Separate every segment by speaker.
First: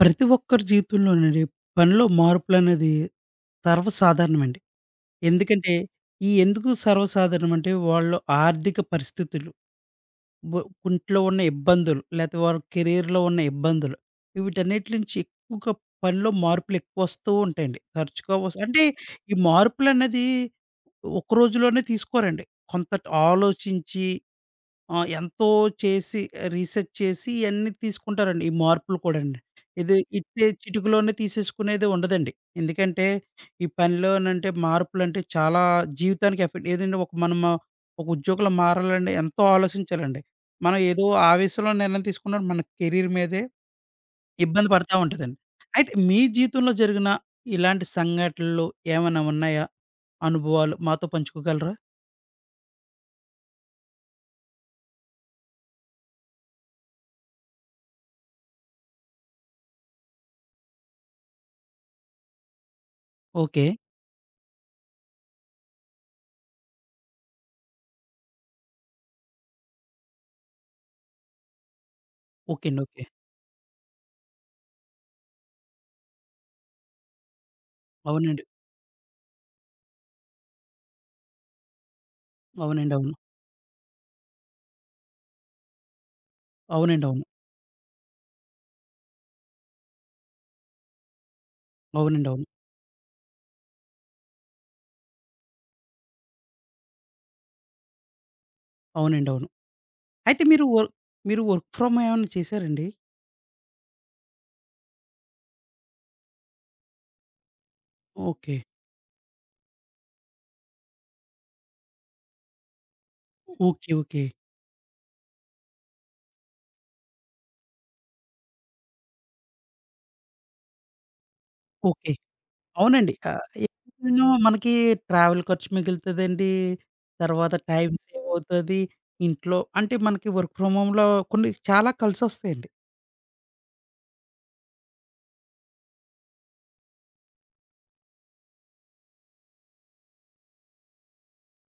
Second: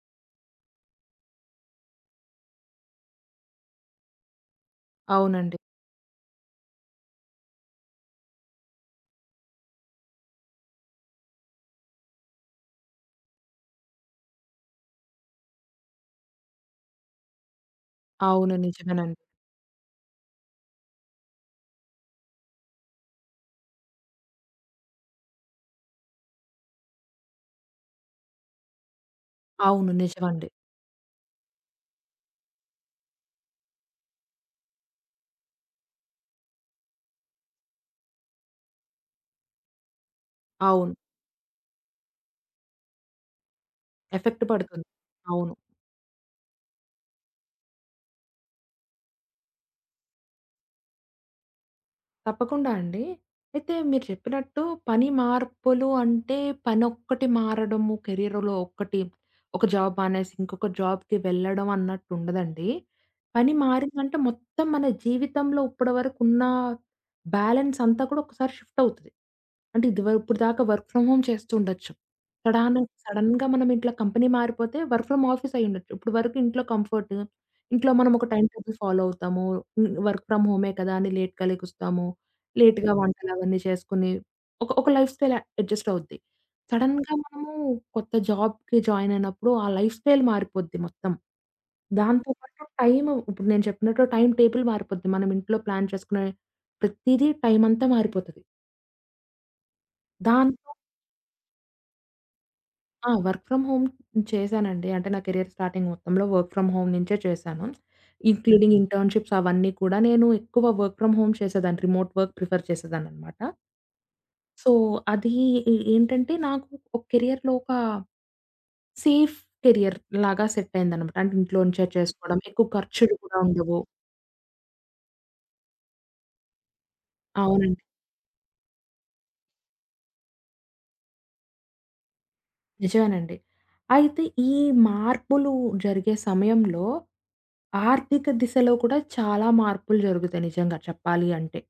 Speaker 1: ప్రతి ఒక్కరి జీవితంలోనండి పనిలో మార్పులనేది సర్వసాధారణమండి.
Speaker 2: అవునండి.
Speaker 1: ఎందుకంటే, ఎందుకు సర్వసాధారణం అంటే, వాళ్ళు ఆర్థిక పరిస్థితులు, బ ఇంట్లో ఉన్న ఇబ్బందులు, లేతే వారి కెరియర్‌లో ఉన్న ఇబ్బందులు, వీటన్నిటి నుంచి ఎక్కువగా పనిలో మార్పులెక్కువొస్తూ ఉంటాయండి. తరచుగా
Speaker 2: అవును.
Speaker 1: అంటే,
Speaker 2: నిజమేనండి.
Speaker 1: ఈ మార్పులన్నది ఒక రోజులోనే తీసుకోరండి. కొంత ఆలోచించి ఎంతో చేసి రీసెర్చ్ చేసి ఇయన్నీ తీసుకుంటారండి. ఈ మార్పులు కూడానండి.
Speaker 2: అవును.
Speaker 1: ఇది ఇట్టే
Speaker 2: నిజమండి.
Speaker 1: చిటికలోనే తీసేసుకునేది ఉండదండి. ఎందుకంటే ఈ పనిలోనంటే మార్పులంటే చాలా జీవితానికి ఎఫెక్ట్ ఏదంటే ఒక మనము ఒక ఉద్యోగంలో మారాలంటే ఎంతో ఆలోచించాలండి. మనం
Speaker 2: అవును.
Speaker 1: ఏదో ఆవేశంలో నిర్ణయం తీసుకున్న మన కెరీర్ మీదే
Speaker 2: ఎఫెక్ట్
Speaker 1: ఇబ్బంది
Speaker 2: పడుతుంది.
Speaker 1: పడతా ఉంటదండి.
Speaker 2: అవును.
Speaker 1: అయితే మీ జీవితంలో జరిగిన ఇలాంటి సంఘటనలు ఏమైనా ఉన్నాయా? అనుభవాలు మాతో పంచుకోగలరా?
Speaker 2: తప్పకుండా అండి. అయితే మీరు చెప్పినట్టు పని మార్పులు అంటే పనొక్కటి మారడము, కెరియర్‌లో ఒక్కటి ఒక జాబ్ మానేసి ఇంకొక జాబ్‌కి వెళ్ళడం అన్నట్టు ఉండదండి. పని
Speaker 1: ఓకే.
Speaker 2: మారిందంటే మొత్తం మన జీవితంలో ఇప్పటివరకు ఉన్న బ్యాలెన్స్ అంతా కూడా ఒకసారి షిఫ్ట్ అవుతది. అంటే ఇది వరకు ఇప్పటిదాకా వర్క్ ఫ్రమ్ హోమ్ చేస్తూ ఉండొచ్చు.
Speaker 1: ఓకే
Speaker 2: సడాన
Speaker 1: అండి. ఓకే.
Speaker 2: సడెన్‌గా మనం ఇట్లా కంపెనీ మారిపోతే వర్క్ ఫ్రమ్ ఆఫీస్ అయ్యుండొచ్చు. ఇప్పటివరకు ఇంట్లో కంఫర్ట్, ఇంట్లో మనం ఒక
Speaker 1: అవునండి.
Speaker 2: టైమ్ టేబుల్ ఫాలో అవుతాము. వర్క్ ఫ్రమ్ హోమే కదా! అని లేట్‌గా లెగుస్తాము. లేట్‌గా
Speaker 1: అవునండి. అవును.
Speaker 2: వంటలవన్నీ చేసుకొని ఒక ఒక లైఫ్ స్టైల్ అడ్జస్ట్ అవుద్ది.
Speaker 1: అవునండి.
Speaker 2: సడెన్‌గా
Speaker 1: అవును.
Speaker 2: మనము కొత్త జాబ్‌కి జాయిన్ అయినప్పుడు ఆ లైఫ్ స్టైల్ మారిపోద్ది మొత్తం.
Speaker 1: అవునండి.
Speaker 2: దాంతో
Speaker 1: అవును.
Speaker 2: పాటు టైము ఇప్పుడు నేను చెప్పినట్టు టైమ్ టేబుల్ మారిపోద్ది. మనం ఇంట్లో ప్లాన్ చేసుకునే ప్రతీదీ టైమ్ అంతా మారిపోతది.
Speaker 1: అవునండి. అవును. అయితే
Speaker 2: దాంతో
Speaker 1: మీరు వర్క్ ఫ్రమ్ హోమ్ ఏమన్నా చేశారండి?
Speaker 2: ఆ! వర్క్ ఫ్రమ్ హోమ్ చేశానండి. అంటే నా కెరియర్ స్టార్టింగ్ మొత్తంలో వర్క్ ఫ్రమ్ హోమ్ నుంచే చేశాను.
Speaker 1: ఓకే.
Speaker 2: ఇంక్లూడింగ్ ఇంటర్న్‌షిప్స్ అవన్నీ కూడా నేను ఎక్కువ వర్క్ ఫ్రమ్ హోమ్ చేసేదాన్ని. రిమోట్ వర్క్ ప్రిఫర్ చేసేదాన్ననమాట.
Speaker 1: ఓకే. ఓకే.
Speaker 2: సో, అది ఏంటంటే నాకు ఒక కెరియర్‌లో ఒక సేఫ్ కెరియర్ లాగా సెట్ అయిందనమాట. అంటే ఇంట్లో నుంచే
Speaker 1: ఓకే.
Speaker 2: చేసుకోవడం, ఎక్కువ
Speaker 1: అవునండి.
Speaker 2: ఖర్చులు కూడా ఉండవు.
Speaker 1: ఎక్కువగాను మనకి ట్రావెల్ ఖర్చు మిగులుతదండి. తర్వాత
Speaker 2: అవునండి.
Speaker 1: టైం సేవ్ అవుతది. ఇంట్లో అంటే మనకి వర్క్ ఫ్రమ్ హోమ్‌లో కొన్ని చాలా కలిసొస్తాయండి.
Speaker 2: నిజమేనండి. అయితే ఈ మార్పులు జరిగే సమయంలో ఆర్థిక దిశలో కూడా చాలా మార్పులు జరుగుతాయి నిజంగా చెప్పాలి అంటే.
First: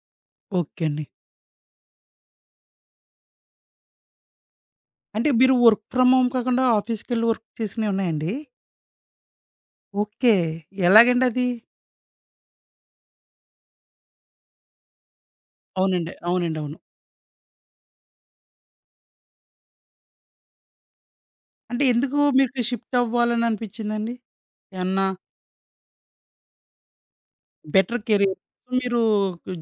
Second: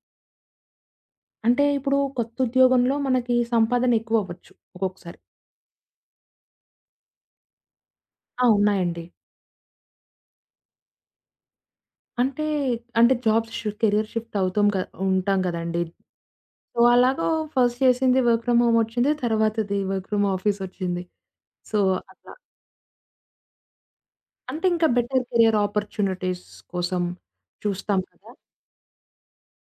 Speaker 1: ఓకే అండి.
Speaker 2: అంటే ఇప్పుడు కొత్త ఉద్యోగంలో మనకి సంపాదన ఎక్కువ అవ్వచ్చు ఒక్కొక్కసారి.
Speaker 1: అంటే మీరు వర్క్ ఫ్రమ్ హోమ్ కాకుండా ఆఫీస్‌కెళ్ళి వర్క్ చేసినయి ఉన్నాయండి?
Speaker 2: ఆ! ఉన్నాయండి.
Speaker 1: ఓకే. ఎలాగండి అది?
Speaker 2: అంటే, అంటే, జాబ్ షి కెరియర్ షిఫ్ట్ అవుతాం క ఉంటాం కదండీ!
Speaker 1: అవునండి. అవునండి. అవును.
Speaker 2: సో, అలాగా ఫస్ట్ చేసింది వర్క్ ఫ్రమ్ హోమ్ ఒచ్చింది. తర్వాతది వర్క్ ఫ్రమ్ ఆఫీసొచ్చింది. సో,
Speaker 1: అంటే ఎందుకు
Speaker 2: అట్లా.
Speaker 1: మీకు షిఫ్ట్ అవ్వాలని అనిపించిందండి?
Speaker 2: అంటే ఇంకా
Speaker 1: ఏమన్నా
Speaker 2: బెటర్ కెరియర్ ఆపర్చునిటీస్ కోసం చూస్తాం
Speaker 1: బెటర్
Speaker 2: కదా!
Speaker 1: కెరియర్ మీరు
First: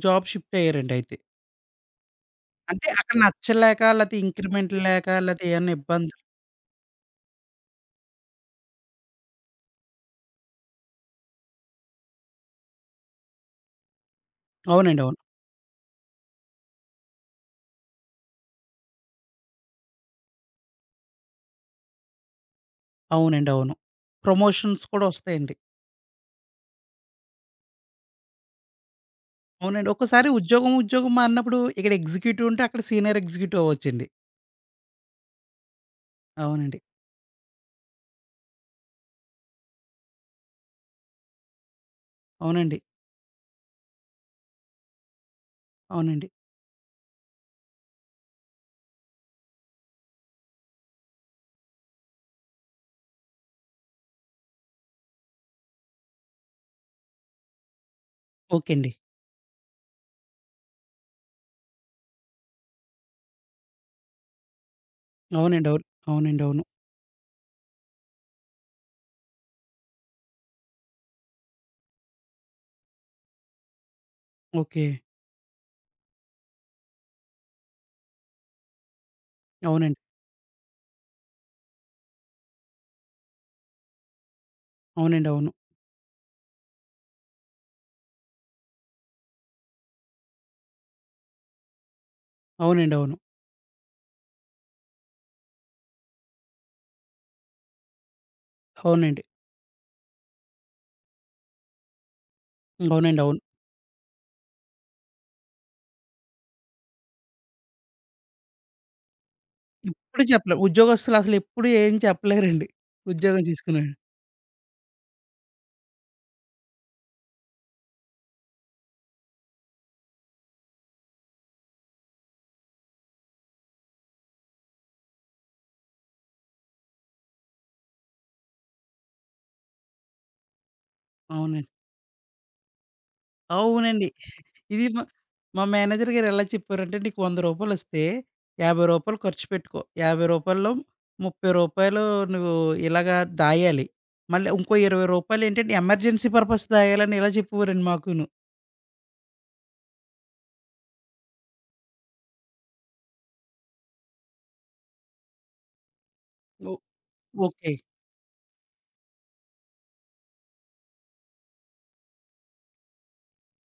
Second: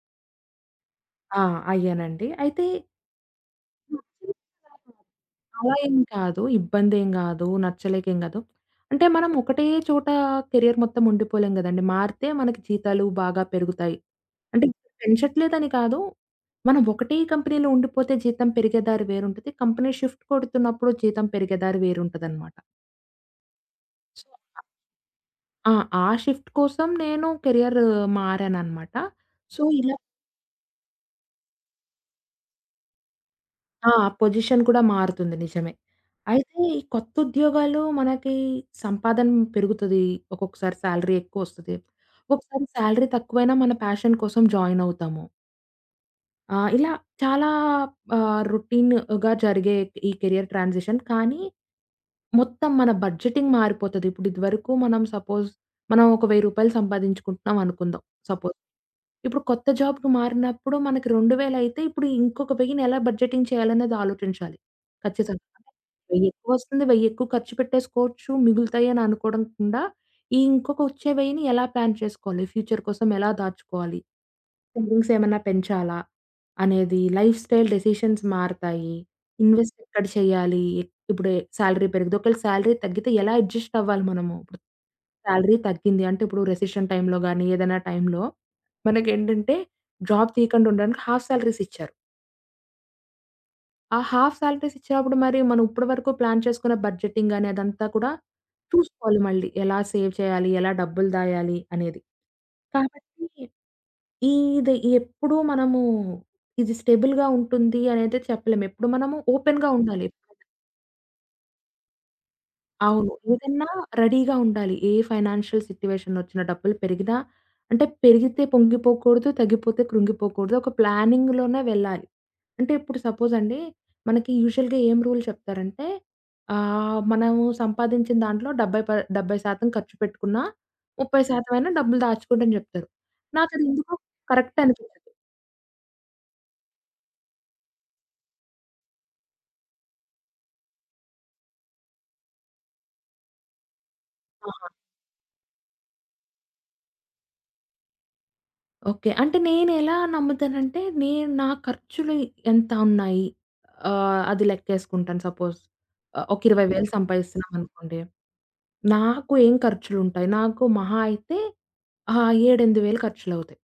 Speaker 1: జాబ్ షిఫ్ట్ అయ్యారండి అయితే.
Speaker 2: ఆ! అయ్యానండి. అయితే
Speaker 1: అంటే అక్కడ నచ్చలేక లేతే
Speaker 2: నచ్చింది
Speaker 1: ఇంక్రిమెంట్
Speaker 2: కాదు.
Speaker 1: లేక లేతే ఏమన్నా
Speaker 2: అలా ఏం
Speaker 1: ఇబ్బంది
Speaker 2: కాదు. ఇబ్బందేం గాదు. నచ్చలేకేం గాదు. అంటే మనం ఒకటే చోట కెరియర్ మొత్తం ఉండిపోలేం గదండీ. మారితే మనకి జీతాలు బాగా పెరుగుతాయి. అంటే ఇప్పుడు
Speaker 1: అవునండి. అవును.
Speaker 2: పెంచట్లేదని కాదు. మనం ఒకటే కంపెనీలో ఉండిపోతే జీతం పెరిగే దారి వేరుంటది. కంపెనీ షిఫ్ట్ కొడుతున్నప్పుడు జీతం పెరిగే దారి వేరుంటదనమాట.
Speaker 1: అవునండి. అవును. ప్రమోషన్స్ కూడా వస్తాయండి.
Speaker 2: ఆ! ఆ షిఫ్ట్ కోసం నేను కెరియర్ మారాననమాట. సో,
Speaker 1: అవునండి.
Speaker 2: ఇలా
Speaker 1: ఒక్కసారి ఉద్యోగం, ఉద్యోగం మారినప్పుడు ఇక్కడ ఎగ్జిక్యూటివ్ ఉంటే అక్కడ సీనియర్ ఎగ్జిక్యూటివ్
Speaker 2: ఆ!
Speaker 1: అవ్వొచ్చండి.
Speaker 2: పొజిషన్ కూడా మారుతుంది నిజమే. అయితే ఈ
Speaker 1: అవునండి.
Speaker 2: కొత్త ఉద్యోగాలు మనకి సంపాదన పెరుగుతది. ఒక్కొక్కసారి సాలరీ ఎక్కువొస్తది. ఒక్కొక్కసారి
Speaker 1: అవునండి.
Speaker 2: సాలరీ తక్కువైనా మన ప్యాషన్ కోసం జాయిన్ అవుతాము.
Speaker 1: అవునండి.
Speaker 2: ఆ! ఇలా చాలా రొటీన్‌గా జరిగే ఈ కెరియర్ ట్రాన్సిషన్. కానీ, మొత్తం మన బడ్జెటింగ్ మారిపోతది. ఇప్పుడు ఇదివరకు మనం సపోజ్ మనం ఒక రూ. 1000 సంపాదించుకుంటున్నాం అనుకుందాం సపోజ్.
Speaker 1: ఓకే అండి.
Speaker 2: ఇప్పుడు కొత్త జాబ్‌కి మారినప్పుడు మనకి 2000 అయితే ఇప్పుడు ఇంకొక 1000ని ఎలా బడ్జెటింగ్ చేయాలనేది ఆలోచించాలి. ఖచ్చితంగా.
Speaker 1: అవునండి. అవును.
Speaker 2: అంటే 1000
Speaker 1: అవునండి.
Speaker 2: ఎక్కువ
Speaker 1: అవును.
Speaker 2: వస్తుంది, 1000 ఎక్కువ ఖర్చు పెట్టేసుకోవచ్చు, మిగులుతాయి అని అనుకోకుండా, ఈ ఇంకొక వచ్చే 1000ని ఎలా ప్లాన్ చేసుకోవాలి? ఫ్యూచర్ కోసం ఎలా దాచుకోవాలి?
Speaker 1: ఓకే.
Speaker 2: సేవింగ్స్ ఏమన్నా పెంచాలా? అనేది లైఫ్ స్టైల్ డెసిషన్స్ మారతాయి. ఇన్వెస్ట్
Speaker 1: అవునండి.
Speaker 2: ఎక్కడ చేయాలి? ఇప్పుడు సాలరీ పెరిగితే ఒకవేళ సాలరీ తగ్గితే ఎలా అడ్జస్ట్ అవ్వాలి మనము? ఇప్పుడు
Speaker 1: అవునండి. అవును.
Speaker 2: సాలరీ తగ్గింది అంటే ఇప్పుడు రెసిషన్ టైమ్‌లో గాని, ఏదైనా టైమ్‌లో మనకేంటంటే జాబ్ తీయకుండా ఉండడానికి హాఫ్ సాలరీస్ ఇచ్చారు.
Speaker 1: అవునండి. అవును.
Speaker 2: ఆ హాఫ్ సాలరీస్ ఇచ్చినప్పుడు మరి మనం ఇప్పటి వరకు ప్లాన్ చేసుకున్న బడ్జెటింగ్ గాని అదంతా కూడా చూసుకోవాలి
Speaker 1: అవునండి.
Speaker 2: మళ్ళీ. ఎలా సేవ్ చేయాలి? ఎలా డబ్బులు దాయాలి? అనేది.
Speaker 1: అవునండి. అవును.
Speaker 2: కాబట్టి ఇది ఎప్పుడూ మనము ఇది స్టేబుల్‌గా ఉంటుంది అనైతే చెప్పలేము. ఎప్పుడు మనము ఓపెన్‌గా ఉండాలి.
Speaker 1: ఎప్పుడు చెప్పలేం. ఉద్యోగస్తులు అసలు ఎప్పుడు ఏం చెప్పలేరండి.
Speaker 2: అవును.
Speaker 1: ఉద్యోగం
Speaker 2: ఏదన్నా
Speaker 1: చేసుకునే
Speaker 2: రెడీగా ఉండాలి. ఏ ఫైనాన్షియల్ సిట్యుయేషన్ ఒచ్చినా డబ్బులు పెరిగినా అంటే పెరిగితే పొంగిపోకూడదు. తగ్గిపోతే కృంగిపోకూడదు. ఒక ప్లానింగ్‌లోనే వెళ్ళాలి. అంటే ఇప్పుడు సపోజ్ అండి మనకి యూజువల్‌గా ఏం రూల్ చెప్తారంటే మనము సంపాదించిన దాంట్లో 70% ఖర్చు పెట్టుకున్నా 30%
Speaker 1: అవునండి.
Speaker 2: అయినా డబ్బులు దాచుకోండి అని జెప్తారు. నాకది ఎందుకో
Speaker 1: అవునండి.
Speaker 2: కరెక్ట్
Speaker 1: ఇది
Speaker 2: అనిపించదు.
Speaker 1: మా మా మేనేజర్ గారు ఎలా చెప్పారంటే, "నీకు రూ. 100 రూ. 50 ఖర్చు పెట్టుకో. రూ. 50లో రూ. 30 నువ్వు ఇలాగా దాయాలి. మళ్ళీ
Speaker 2: ఆ!
Speaker 1: ఇంకో రూ. 20 ఏంటంటే ఎమర్జెన్సీ పర్పస్ దాయాలని" ఇలా చెప్పేవారండి మాకును.
Speaker 2: ఓకే. అంటే నేనెలా నమ్ముతానంటే, నేను నా ఖర్చులు ఎంత ఉన్నాయి, అది లెక్కేసుకుంటాను సపోజ్. ఒక
Speaker 1: ఓహ్!
Speaker 2: 20,000
Speaker 1: ఓకే.
Speaker 2: సంపాదిస్తున్నామనుకోండి. నాకు ఏం ఖర్చులుంటాయి? నాకు మహా అయితే 7, 8 వేలు ఖర్చులవుతాయి.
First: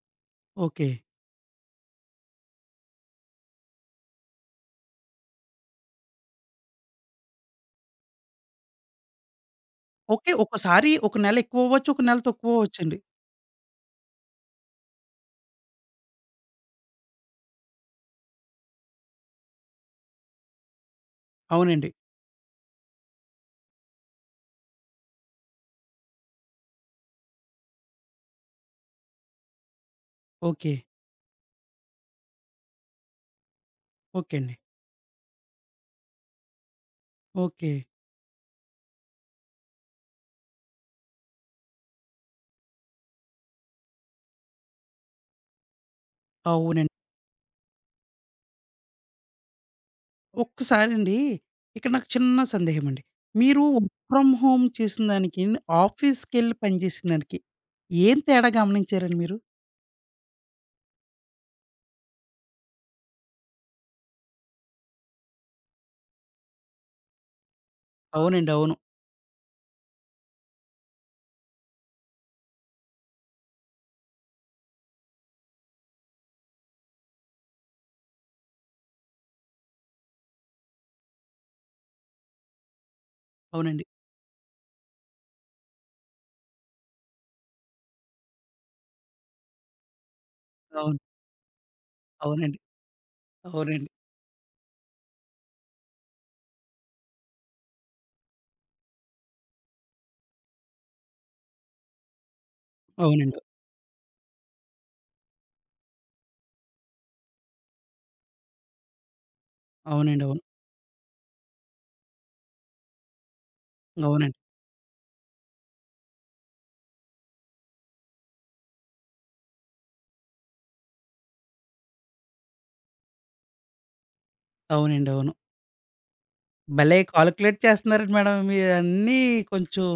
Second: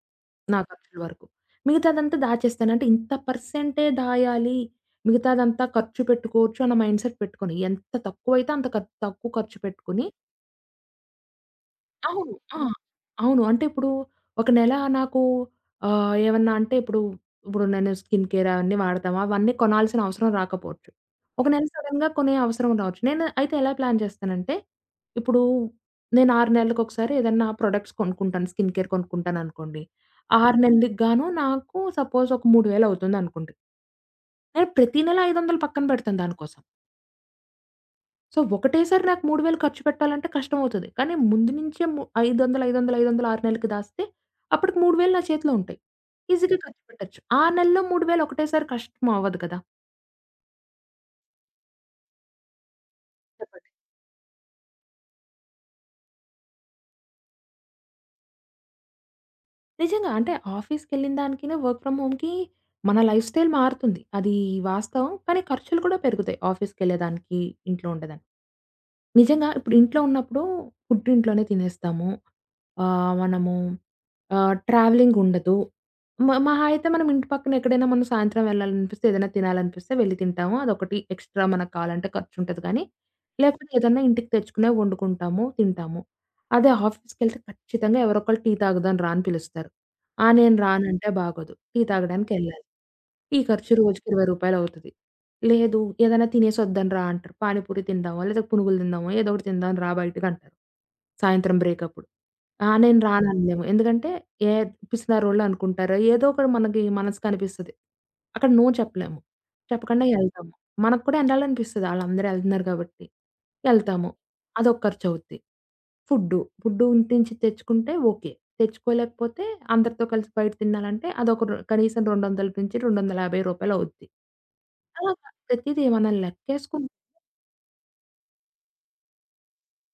Speaker 2: నా
Speaker 1: ఓకే.
Speaker 2: ఖర్చుల వరకు. మిగతాదంతా దాచేస్తాను. అంటే ఇంత పర్సెంటే దాయాలి, మిగతాదంతా ఖర్చు పెట్టుకోవచ్చు అన్న మైండ్‌సెట్ పెట్టుకోను. ఎంత తక్కువైతే అంత తక్కువ ఖర్చు పెట్టుకొని
Speaker 1: ఓకే. ఒక్కసారి ఒక నెల ఎక్కువ అవ్వచ్చు. ఒక నెల
Speaker 2: అవును.
Speaker 1: తక్కువ
Speaker 2: ఆ!
Speaker 1: అవ్వచ్చండి.
Speaker 2: అవును. అంటే ఇప్పుడు ఒక నెల నాకు ఏమన్నా అంటే ఇప్పుడు నేను స్కిన్ కేర్ అవన్నీ వాడతాము. అవన్నీ కొనాల్సిన అవసరం రాకపోవచ్చు. ఒక నెల
Speaker 1: అవునండి.
Speaker 2: సడెన్‌గా కొనే అవసరం రావచ్చు. నేను అయితే ఎలా ప్లాన్ చేస్తానంటే, ఇప్పుడు నేను 6 నెలలకొకసారి ఏదన్నా ప్రొడక్ట్స్ కొనుక్కుంటాను. స్కిన్ కేర్ కొనుక్కుంటాననుకోండి. 6
Speaker 1: ఓకే.
Speaker 2: నెలలకి గాను నాకు సపోజ్ ఒక 3000 అవుతుందనుకోండి.
Speaker 1: ఓకే అండి.
Speaker 2: నేను ప్రతి నెల 500 పక్కన పెడతాను దానికోసం.
Speaker 1: ఓకే.
Speaker 2: సో, ఒకటేసారి నాకు 3000 ఖర్చు పెట్టాలంటే కష్టమవుతది. కానీ ముందు నుంచే 500, 500, 500 6 నెలలకి దాస్తే అప్పటికి 3000 నా చేతిలో ఉంటాయి. ఈజీగా ఖర్చు
Speaker 1: అవునండి.
Speaker 2: పెట్టొచ్చు. ఆ నెలలో 3000 ఒకటేసారి కష్టం అవ్వదు కదా!
Speaker 1: ఒక్కసారండి ఇక్కడ నాకు చిన్న సందేహమండి. మీరు
Speaker 2: చెప్పండి.
Speaker 1: వర్క్ ఫ్రమ్ హోమ్ చేసిన దానికి, ఆఫీస్‌కెళ్ళి పనిచేసిన దానికి ఏం తేడా గమనించారండి మీరు?
Speaker 2: నిజంగా అంటే ఆఫీస్‌కెళ్ళిన దానికినే వర్క్ ఫ్రమ్ హోమ్‌కి మన లైఫ్ స్టైల్ మారుతుంది. అది వాస్తవం. కానీ ఖర్చులు కూడా పెరుగుతాయి. ఆఫీస్‌కెళ్ళేదానికి, ఇంట్లో ఉండేదానికి.
Speaker 1: అవునండి. అవును.
Speaker 2: నిజంగా ఇప్పుడు ఇంట్లో ఉన్నప్పుడు ఫుడ్ ఇంట్లోనే తినేస్తాము. మనము ట్రావెలింగ్ ఉండదు. మహా అయితే మనం ఇంటి పక్కన ఎక్కడైనా మనం సాయంత్రం వెళ్ళాలనిపిస్తే, ఏదైనా తినాలనిపిస్తే వెళ్లి తింటాము. అదొకటి ఎక్స్‌ట్రా మనకు కావాలంటే ఖర్చుంటది కానీ, లేకపోతే
Speaker 1: అవునండి.
Speaker 2: ఏదన్నా ఇంటికి తెచ్చుకునే వండుకుంటాము, తింటాము. అదే ఆఫీస్‌కెళ్తే ఖచ్చితంగా ఎవరో ఒకళ్ళు టీ తాగుదాం రా అని పిలుస్తారు. ఆ! నేను
Speaker 1: అవును.
Speaker 2: రానంటే బాగోదు. టీ
Speaker 1: అవునండి.
Speaker 2: తాగడానికెళ్ళాలి. టీ
Speaker 1: అవునండి.
Speaker 2: ఖర్చు రోజుకి రూ. 20 అవుతది. లేదు. ఏదైనా తినేసొద్దాం రా అంటారు. పానీపూరి తిందామా, లేదా పునుగులు తిందామా, ఏదో ఒకటి తిందాం రా బయటికంటారు. సాయంత్రం బ్రేకప్పుడు. ఆ! నేను
Speaker 1: అవునండి.
Speaker 2: రాననలేము. ఎందుకంటే ఏ పిసినారోళ్ళు అనుకుంటారు. ఏదో ఒకటి మనకి మనసుకనిపిస్తది. అక్కడ నో చెప్పలేము. చెప్పకుండా
Speaker 1: అవునండి. అవును.
Speaker 2: యెళ్తాము. మనకు కూడా యెళ్ళాలనిపిస్తది. ఆళ్ళందరూ యెళ్తున్నారు కాబట్టి. యెళ్తాము.
Speaker 1: అవునండి.
Speaker 2: అదొక ఖర్చవుద్ది. ఫుడ్డు. ఫుడ్డు ఇంటి నుంచి తెచ్చుకుంటే ఓకే. తెచ్చుకోలేకపోతే అందరితో కలిసి బయట తినాలంటే అదొక కనీసం రూ. 200-250 అవుద్ది.
Speaker 1: అవునండి.
Speaker 2: అలా
Speaker 1: అవును.
Speaker 2: ప్రతీది మనం లెక్కేసుకుని
Speaker 1: భలే కాలిక్యులేట్ చేస్తున్నారండి మేడం. మీరు అన్నీ కొంచెం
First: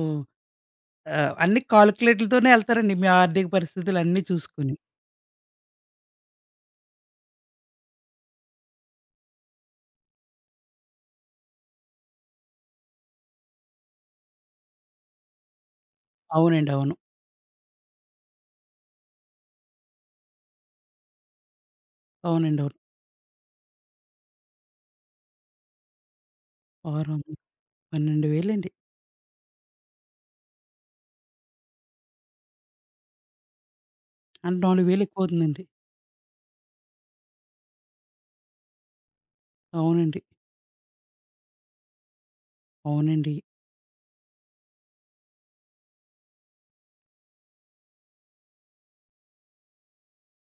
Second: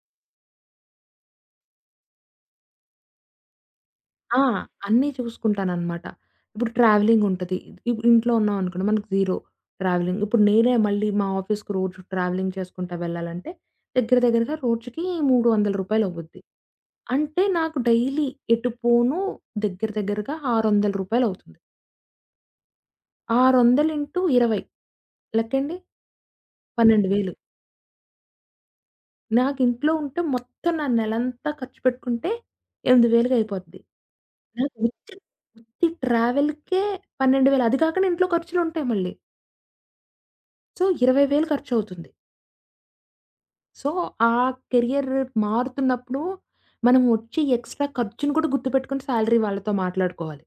Speaker 1: అన్ని కాలిక్యులేట్‌లతోనే ఎళ్తారండి. మీ ఆర్థిక పరిస్థితులు అన్నీ
Speaker 2: ఆ!
Speaker 1: చూసుకొని.
Speaker 2: అన్నీ చూసుకుంటాననమాట. ఇప్పుడు ట్రావెలింగ్ ఉంటది. ఇంట్లో ఉన్నామనుకోండి మనకు 0 ట్రావెలింగ్. ఇప్పుడు నేనే మళ్ళీ మా ఆఫీస్‌కి రోజు ట్రావెలింగ్ చేసుకుంటా వెళ్ళాలంటే దగ్గర దగ్గరగా రోజుకి రూ. 300 అవుద్ది.
Speaker 1: అవునండి. అవును.
Speaker 2: అంటే నాకు డైలీ ఎటు పోను దగ్గర దగ్గరగా రూ. 600 అవుతుంది.
Speaker 1: అవునండి. అవును.
Speaker 2: 600 ఇంటూ 20 లెక్కేయండి
Speaker 1: 6,
Speaker 2: 12,000.
Speaker 1: 12,000 అండి.
Speaker 2: నాకింట్లో ఉంటే మొత్తం నా నెలంతా ఖర్చు పెట్టుకుంటే 8,000కి అయిపోద్ది.
Speaker 1: అంటే
Speaker 2: నాకు
Speaker 1: 4,000
Speaker 2: ఉత్తి,
Speaker 1: ఎక్కువవుతుందండి.
Speaker 2: ఉత్తి ట్రావెల్‌కే 12,000 అది కాకుండా ఇంట్లో ఖర్చులుంటాయి మళ్ళీ.
Speaker 1: అవునండి.
Speaker 2: సో, 20,000 ఖర్చవుతుంది.
Speaker 1: అవునండి.
Speaker 2: సో, ఆ కెరియర్ మారుతున్నప్పుడు మనం వచ్చే ఎక్స్‌ట్రా ఖర్చును కూడా గుర్తుపెట్టుకొని సాలరీ వాళ్ళతో మాట్లాడుకోవాలి.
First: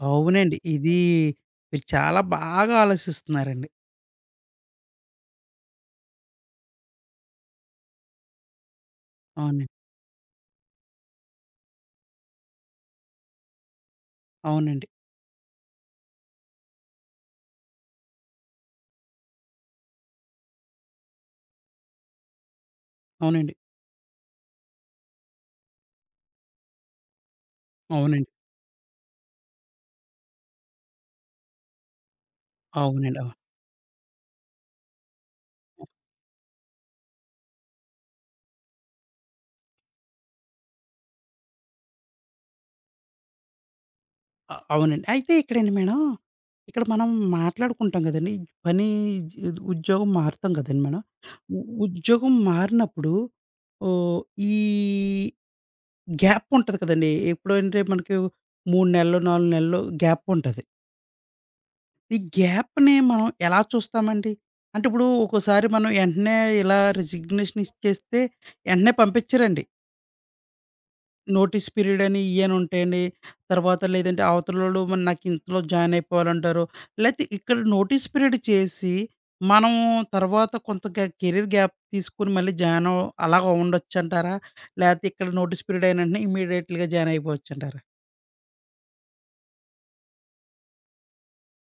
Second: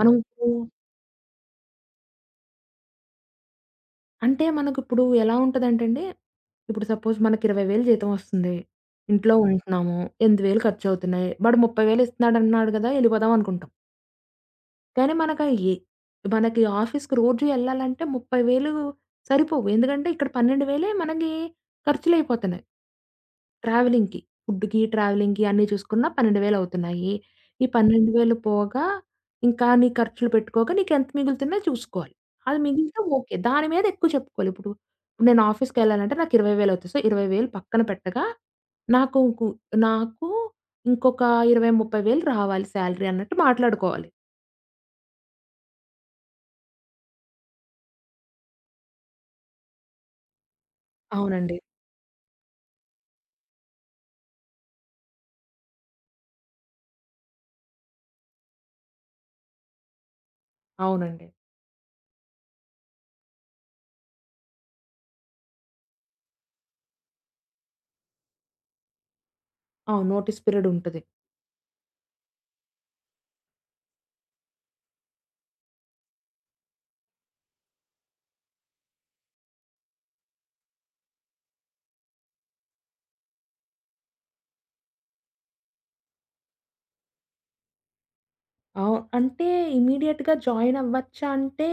Speaker 2: మనం ఇప్పుడు
Speaker 1: అవునండి. ఇది మీరు చాలా బాగా ఆలోచిస్తున్నారండి.
Speaker 2: అంటే మనకిప్పుడు ఎలా ఉంటదంటేండి, ఇప్పుడు సపోజ్ మనకి 20,000 జీతం వస్తుంది. ఇంట్లో
Speaker 1: అవునండి.
Speaker 2: ఉంటున్నాము. 8,000 ఖర్చవుతున్నాయి. వాడు 30,000 ఇస్తున్నాడన్నాడు గదా! ఎళ్ళిపోదాం అనుకుంటాం.
Speaker 1: అవునండి.
Speaker 2: కానీ మనకా ఏ మనకి ఆఫీస్‌కి రోజు యెళ్ళాలంటే 30,000 సరిపోవు. ఎందుకంటే ఇక్కడ 12,000 మనకి ఖర్చులయిపోతున్నాయి.
Speaker 1: అవునండి.
Speaker 2: ట్రావెలింగ్‌కి, ఫుడ్‌కి, ట్రావెలింగ్‌కి అన్నీ చూసుకున్నా 12,000 అవుతున్నాయి. ఈ
Speaker 1: అవునండి.
Speaker 2: 12,000 పోగా ఇంకా నీ ఖర్చులు పెట్టుకోగా నీకెంత మిగులుతున్నాయో చూసుకోవాలి. అది మిగిలితే
Speaker 1: అవునండి. అవును.
Speaker 2: ఓకే. దాని మీద ఎక్కువ చెప్పుకోవాలి. ఇప్పుడు ఇప్పుడు నేను ఆఫీస్‌కెళ్ళాలంటే నాకు 20,000 అవుతాయి. సో, 20,000 పక్కన పెట్టగా నాకు కు నాకు ఇంకొక 20, 30,000 రావాలి శాలరీ అన్నట్టు మాట్లాడుకోవాలి.
Speaker 1: అవునండి. అయితే ఇక్కడండి మేడం, ఇక్కడ మనం మాట్లాడుకుంటాం గదండీ! పని జీ ఉద్యోగం మారుతాం కదండీ మేడం.
Speaker 2: అవునండి.
Speaker 1: ఉ ఉద్యోగం మారినప్పుడు ఓహ్, ఈ గ్యాప్ ఉంటది కదండీ! ఎప్పుడంటే మనకి 3 నెలలు, 4 నెలలు గ్యాప్ ఉంటది.
Speaker 2: అవునండి.
Speaker 1: ఈ గ్యాప్‌ని మనం ఎలా చూస్తామండి? అంటే ఇప్పుడు ఒక్కోసారి మనం ఎంటనే ఇలా రిజిగ్నేషన్ ఇచ్చేస్తే ఎంటనే పంపించరండి.
Speaker 2: అవును. నోటీస్ పీరియడ్ ఉంటది.
Speaker 1: నోటీస్ పీరియడ్ అని ఇయని ఉంటాయండి. తర్వాత లేదంటే అవతలోళ్ళు మరి నాకు ఇందులో జాయిన్ అయిపోవాలంటారు. లేతే ఇక్కడ నోటీస్ పీరియడ్ చేసి మనం తర్వాత కొంత కెరీర్ గ్యాప్ తీసుకొని మళ్ళీ జాయిన్ అవ్ అలాగ ఉండొచ్చంటారా? లేతే ఇక్కడ నోటీస్ పీరియడ్ అయిన వెంటనే ఇమ్మీడియేట్‌లీగా జాయిన్ అయిపోవచ్చంటారా?
Speaker 2: అంటే ఇమ్మీడియేట్‌గా జాయిన్ అవ్వచ్చా అంటే,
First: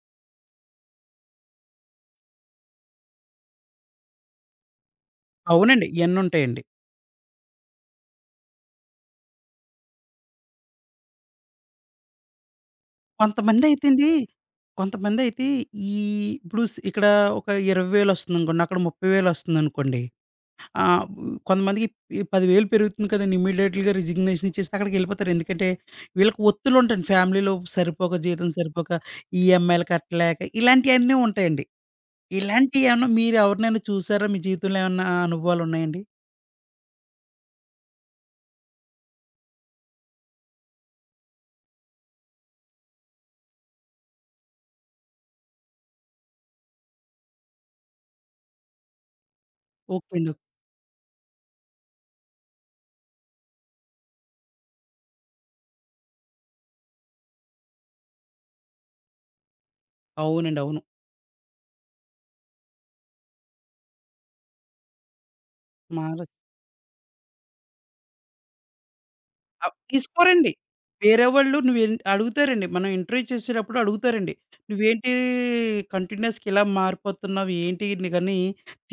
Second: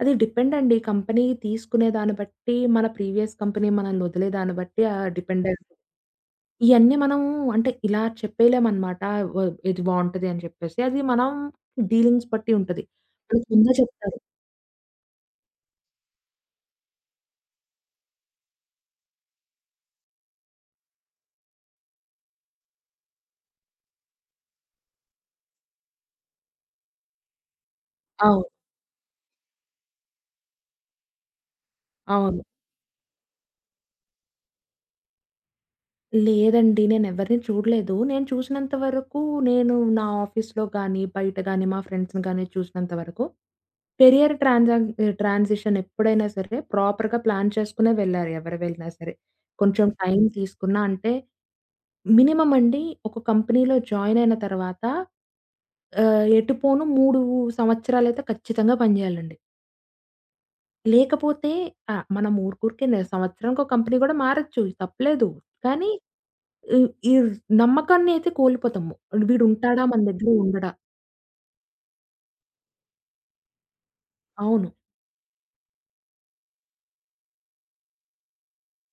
Speaker 2: అది డిపెండ్ అండి. కంపెనీ తీసుకునే దాన్ని బట్టి, మన ప్రీవియస్ కంపెనీ మనల్ని వదిలే దాన్ని బట్టి ఆ డిపెండ్ అయి
Speaker 1: అవునండి. ఇయన్నీ ఉంటాయండి.
Speaker 2: ఇయన్నీ మనం అంటే ఇలా చెప్పేయలేమనమాట. వ ఇది బావుంటది అని చెప్పేసి. అది మనం డీలింగ్స్ బట్టి ఉంటది. మనకు ముందే
Speaker 1: కొంతమందయితే అండి,
Speaker 2: చెప్తారు.
Speaker 1: కొంతమందయితే ఈ ఇప్పుడు స్ ఇక్కడ ఒక 20,000 వస్తుందనుకోండి, అక్కడ 30,000 వస్తుందనుకోండి. ఆహ్, కొంతమందికి ఈ 10,000 పెరుగుతుంది కదండీ! ఇమ్మీడియేట్‌గా రిజిగ్నేషన్ ఇచ్చేసి అక్కడికెళ్ళిపోతారు. ఎందుకంటే, వీళ్ళకి ఒత్తులుంటండి. ఫ్యామిలీలో సరిపోక,
Speaker 2: అవును.
Speaker 1: జీతం సరిపోక, ఈఎంఐలు కట్టలేక ఇలాంటియన్నీ ఉంటాయండి.
Speaker 2: అవును.
Speaker 1: ఇలాంటియేమన్నా మీరెవరినైనా చూసారా? మీ జీవితంలో ఏమన్నా అనుభవాలున్నాయండి?
Speaker 2: లేదండి. నేనెవరిని చూడలేదు. నేను చూసినంత వరకు నేను నా ఆఫీస్‌లో గానీ, బయట గానీ, మా ఫ్రెండ్స్‌ని గానీ చూసినంత వరకు ట్రాన్సిషన్ ఎప్పుడైనా సరే ప్రాపర్‌గా ప్లాన్ చేసుకునే వెళ్లారు ఎవరు వెళ్ళినా సరే. కొంచెం
Speaker 1: ఓకే
Speaker 2: టైం
Speaker 1: అండి. ఓకే.
Speaker 2: తీసుకున్న అంటే మినిమమ్ అండి ఒక కంపెనీలో జాయిన్ అయిన తర్వాత ఎటు పోను 3 సంవత్సరాలైతే ఖచ్చితంగా పని చేయాలండి.
Speaker 1: అవునండి. అవును.
Speaker 2: లేకపోతే ఆ! మనం ఊరుకూరికే సంవత్సరానికో కంపెనీ గూడా మారొచ్చు. తప్పులేదు. కానీ
Speaker 1: మార
Speaker 2: ఈ ఈ నమ్మకాన్నయితే కోల్పోతాము.
Speaker 1: ఆ!
Speaker 2: వీడుంటాడా మన దగ్గర
Speaker 1: తీసుకోరండి.
Speaker 2: ఉండడా?
Speaker 1: వేరే వాళ్ళు నువ్వేన్ అడుగుతారండి. మనం ఇంటర్వ్యూ చేసేటప్పుడు అడుగుతారండి.
Speaker 2: అవును.
Speaker 1: "నువ్వేంటి కంటిన్యూయస్‌గా ఇలా మారిపోతున్నావు? ఏంటి?" అని గాని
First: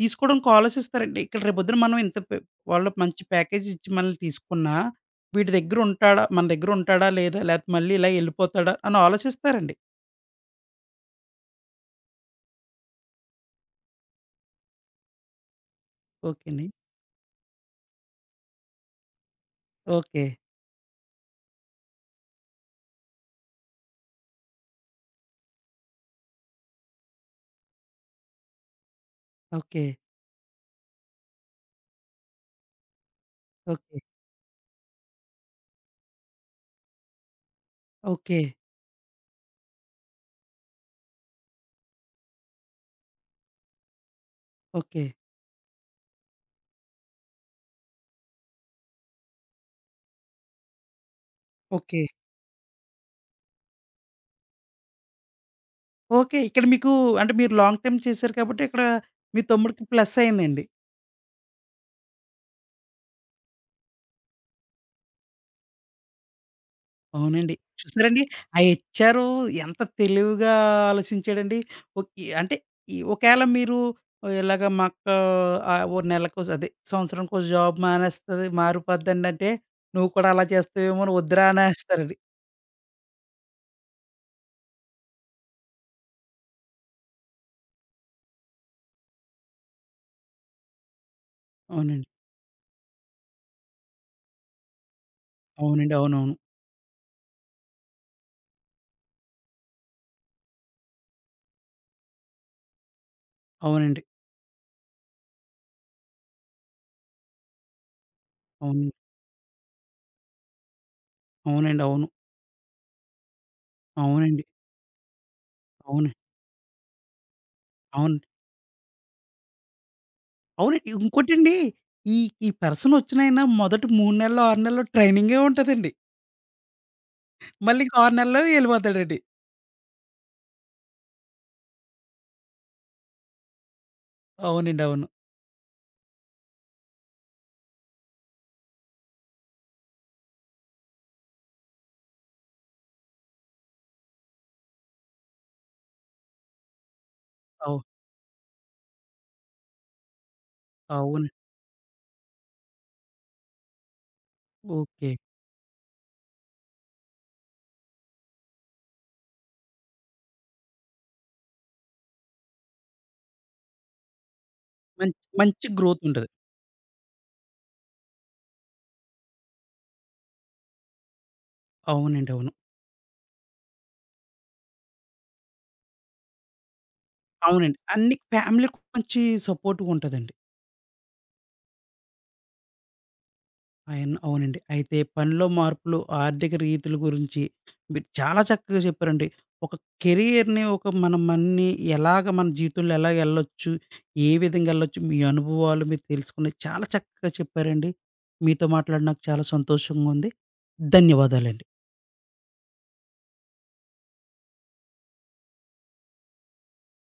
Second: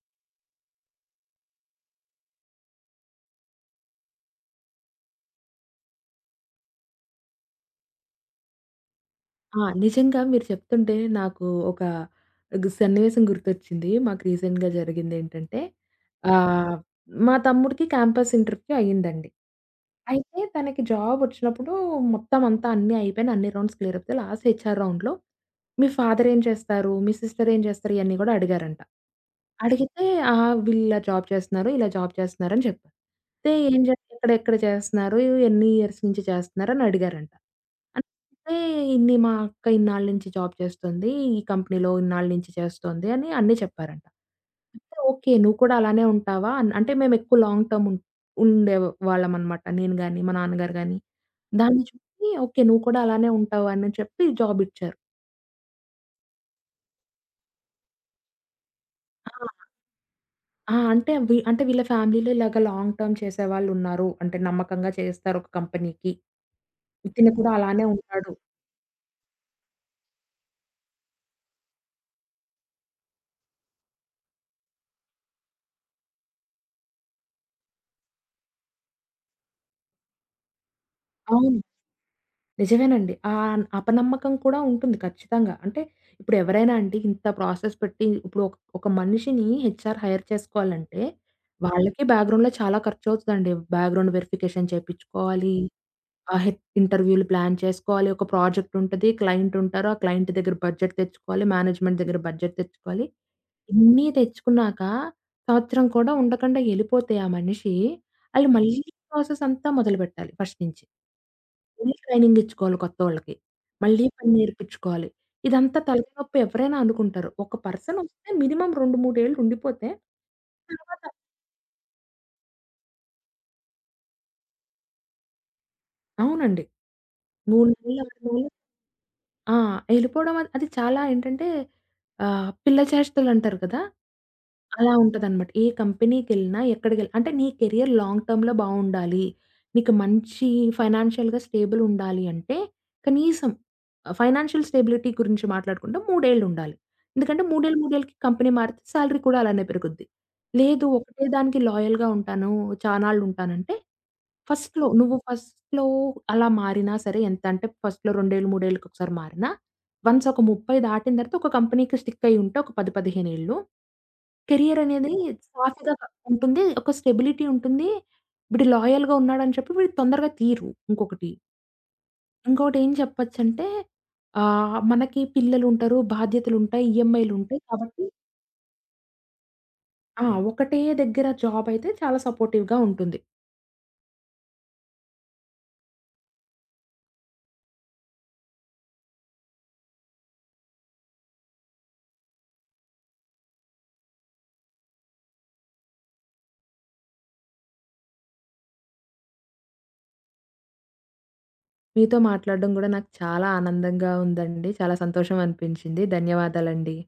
Speaker 1: తీసుకోవడానికి ఆలోచిస్తారండి. ఇక్కడ రేపొద్దున మనం ఇంత పె వాళ్ళు మంచి ప్యాకేజ్ ఇచ్చి మనల్ని తీసుకున్నా, వీడి దగ్గర ఉంటాడా? మన దగ్గర ఉంటాడా? లేదా? లేతే మళ్ళీ ఇలా ఎళ్ళిపోతాడా? అని
Speaker 2: ఆ!
Speaker 1: ఆలోచిస్తారండి.
Speaker 2: నిజంగా మీరు చెప్తుంటే నాకు ఒక సన్నివేశం గుర్తొచ్చింది. మాకు రీసెంట్‌గా జరిగిందేంటంటే,
Speaker 1: ఓకేని.
Speaker 2: ఆహ్, మా తమ్ముడికి క్యాంపస్ ఇంటర్వ్యూ అయిందండి.
Speaker 1: ఓకే.
Speaker 2: అయితే తనకి జాబ్ వచ్చినప్పుడు మొత్తం అంతా అన్నీ అయిపోయిన అన్ని రౌండ్స్ క్లియర్ అయిపోతే లాస్ట్ హెచ్ఆర్ రౌండ్‌లో మీ ఫాదర్ ఏం చేస్తారు? మీ సిస్టర్ ఏం చేస్తారు? ఇయన్నీ గూడా అడిగారంట.
Speaker 1: ఓకే.
Speaker 2: అడిగితే వీళ్ళు ఇలా జాబ్ చేస్తున్నారు, ఇలా జాబ్ చేస్తున్నారు అని చెప్పారు. అయితే ఏం జే
Speaker 1: ఓకే.
Speaker 2: ఎక్కడెక్కడ చేస్తున్నారు? ఎన్ని ఇయర్స్ నుంచి చేస్తున్నారు? అని అడిగారంట.
Speaker 1: ఓకే.
Speaker 2: అంటే మా అక్క ఇన్నాళ్ళ నుంచి జాబ్ చేస్తుంది. ఈ కంపెనీలో ఇన్నాళ్ళ నుంచి చేస్తోంది అని అన్నీ చెప్పారంట. అయితే
Speaker 1: ఓకే.
Speaker 2: ఓకే. నువ్వు కూడా అలానే ఉంటావా? అంటే మేమెక్కువ లాంగ్ టర్మ్ ఉండేవాళ్ళమనమాట. నేను గాని, మా నాన్నగారు గాని. దాన్ని
Speaker 1: ఓకే.
Speaker 2: చూసి ఓకే. నువ్వు కూడా అలానే ఉంటావు అని చెప్పి జాబ్ ఇచ్చారు.
Speaker 1: ఓకే. ఇక్కడ మీకు అంటే మీరు లాంగ్ టైమ్ చేశారు కాబట్టి, ఇక్కడ మీ
Speaker 2: ఆ!
Speaker 1: తమ్ముడికి ప్లస్ అయిందండి.
Speaker 2: ఆ! అంటే వీళ్ళ ఫ్యామిలీలో ఇలాగ లాంగ్ టర్మ్ చేసేవాళ్ళున్నారు. అంటే నమ్మకంగా చేస్తారు ఒక కంపెనీకి. ఇతను కూడా
Speaker 1: అవునండి.
Speaker 2: అలానే
Speaker 1: చూసారండి
Speaker 2: ఉంటాడు.
Speaker 1: ఆ హెచ్‌ఆరు ఎంత తెలివిగా ఆలోచించాడండి. ఓకే. అంటే ఈ ఒకేళ మీరు ఇలాగ మాకు ఓ నెలకో అదే సంవత్సరానికో జాబ్ మానేస్తది మారిపోద్దండంటే, "నువ్వు కూడా అలా చేస్తావేమో అని వద్దురా"
Speaker 2: అవును.
Speaker 1: అనేస్తారండి.
Speaker 2: నిజమేనండి. ఆ అపనమ్మకం కూడా ఉంటుంది ఖచ్చితంగా. అంటే ఇప్పుడు ఎవరైనా అండి ఇంత ప్రాసెస్ పెట్టి ఇప్పుడు ఒక ఒక మనిషిని హెచ్‌ఆర్ హైర్ చేసుకోవాలంటే అవును. వాళ్ళకి
Speaker 1: అవునండి.
Speaker 2: బ్యాక్‌గ్రౌండ్‌లో చాలా ఖర్చవుతదండి. Background verification చేపిచ్చుకోవాలి.
Speaker 1: అవునండి.
Speaker 2: ఆ!
Speaker 1: అవునవును.
Speaker 2: హె ఇంటర్వ్యూలు ప్లాన్ చేసుకోవాలి. ఒక ప్రాజెక్ట్ ఉంటది. క్లయింట్ ఉంటారు. ఆ క్లయింట్ దగ్గర బడ్జెట్ తెచ్చుకోవాలి. మేనేజ్మెంట్ దగ్గర బడ్జెట్ తెచ్చుకోవాలి.
Speaker 1: అవునండి.
Speaker 2: ఇన్ని తెచ్చుకున్నాక సంవత్సరం కూడా ఉండకుండా ఎళ్ళిపోతే ఆ మనిషి, ఆళ్ళు మళ్ళీ
Speaker 1: అవును.
Speaker 2: ప్రాసెస్ అంతా మొదలుపెట్టాలి ఫస్ట్ నుంచి.
Speaker 1: అవునండి.
Speaker 2: మళ్ళీ
Speaker 1: అవును.
Speaker 2: ట్రైనింగ్ ఇచ్చుకోవాలి కొత్తోళ్ళకి. మళ్ళీ పని
Speaker 1: అవునండి.
Speaker 2: నేర్పించుకోవాలి. ఇదంతా
Speaker 1: అవును.
Speaker 2: తలకాయనొప్పి ఎవరైనా అనుకుంటారు. ఒక పర్సన్
Speaker 1: అవును.
Speaker 2: వస్తే మినిమమ్ 2, 3 ఏళ్ళు ఉండిపోతే
Speaker 1: అవునండి.
Speaker 2: తర్వాత
Speaker 1: ఇంకోటండి ఈ ఈ పర్సనొచ్చినైనా మొదటి 3 నెల్లో, 6 నెల్లో ట్రైనింగే ఉంటదండి.
Speaker 2: అవునండి. 3
Speaker 1: మళ్ళీ ఇంకో
Speaker 2: నెలలు,
Speaker 1: 6
Speaker 2: 6
Speaker 1: నెల్లో
Speaker 2: నెలలు
Speaker 1: యెళ్ళిపోతాడండి.
Speaker 2: ఆ! ఎళ్ళిపోవడం అది అది చాలా ఏంటంటే పిల్ల చేష్టలు అంటారు కదా!
Speaker 1: అవునండి.
Speaker 2: అలా
Speaker 1: అవును.
Speaker 2: ఉంటదనమాట. ఏ కంపెనీకెళ్ళినా ఎక్కడికెళ్ళి అంటే నీ కెరియర్ లాంగ్ టర్మ్‌లో బావుండాలి. నీకు మంచి ఫైనాన్షియల్‌గా స్టేబుల్ ఉండాలి అంటే కనీసం ఫైనాన్షియల్ స్టేబిలిటీ గురించి మాట్లాడుకుంటే 3 ఏళ్ళు ఉండాలి. ఎందుకంటే
Speaker 1: అవు
Speaker 2: 3 ఏళ్ళకి కంపెనీ మారితే సాలరీ కూడా అలానే పెరుగుద్ది. లేదు ఒకటే
Speaker 1: అవును.
Speaker 2: దానికి లాయల్‌గా ఉంటాను, చానాళ్లుంటానంటే
Speaker 1: ఓకే.
Speaker 2: ఫస్ట్‌లో అలా మారినా సరే ఎంతంటే ఫస్ట్‌లో 2 ఏళ్ళు, 3 ఏళ్ళకొకసారి మారినా వన్స్ ఒక 30 దాటిన తర్వాత ఒక కంపెనీకి స్టిక్ అయ్యి ఉంటే ఒక 10, 15 ఏళ్ళు కెరియర్ అనేది
Speaker 1: మంచి మంచి
Speaker 2: సాఫీగా
Speaker 1: గ్రోత్ ఉంటది.
Speaker 2: ఉంటుంది. ఒక స్టెబిలిటీ ఉంటుంది. వీడు లాయల్‌గా ఉన్నాడని చెప్పి వీడు తొందరగా తీయరు ఇంకొకటి.
Speaker 1: అవునండి. అవును.
Speaker 2: ఇంకోటి ఏం చెప్పొచ్చంటే మనకి పిల్లలుంటారు, బాధ్యతలుంటాయి, ఈఎంఐలుంటాయి.
Speaker 1: అవునండి.
Speaker 2: కాబట్టి
Speaker 1: అన్ని ఫ్యామిలీకి మంచి సపోర్ట్‌గా
Speaker 2: ఆ!
Speaker 1: ఉంటదండి.
Speaker 2: ఒకటే దగ్గర జాబ్ అయితే చాలా సపోర్టివ్‌గా ఉంటుంది.
Speaker 1: అవునండి. అయితే పనిలో మార్పులు, ఆర్థిక రీతుల గురించి మీరు చాలా చక్కగా చెప్పారండి. ఒక కెరియర్‌ని ఒక మన మన్ని ఎలాగ మన జీవితంలో ఎలాగ ఎళ్ళొచ్చు, ఏ విధంగా ఎళ్ళొచ్చు, మీ అనుభవాలు మీరు తెలుసుకున్నయి చాలా చక్కగా చెప్పారండి. మీతో మాట్లాడి నాకు చాలా సంతోషంగా ఉంది. ధన్యవాదాలండి.
Speaker 2: మీతో మాట్లాడడం గూడా నాకు చాలా ఆనందంగా ఉందండి. చాలా సంతోషం అనిపించింది. ధన్యవాదాలండి.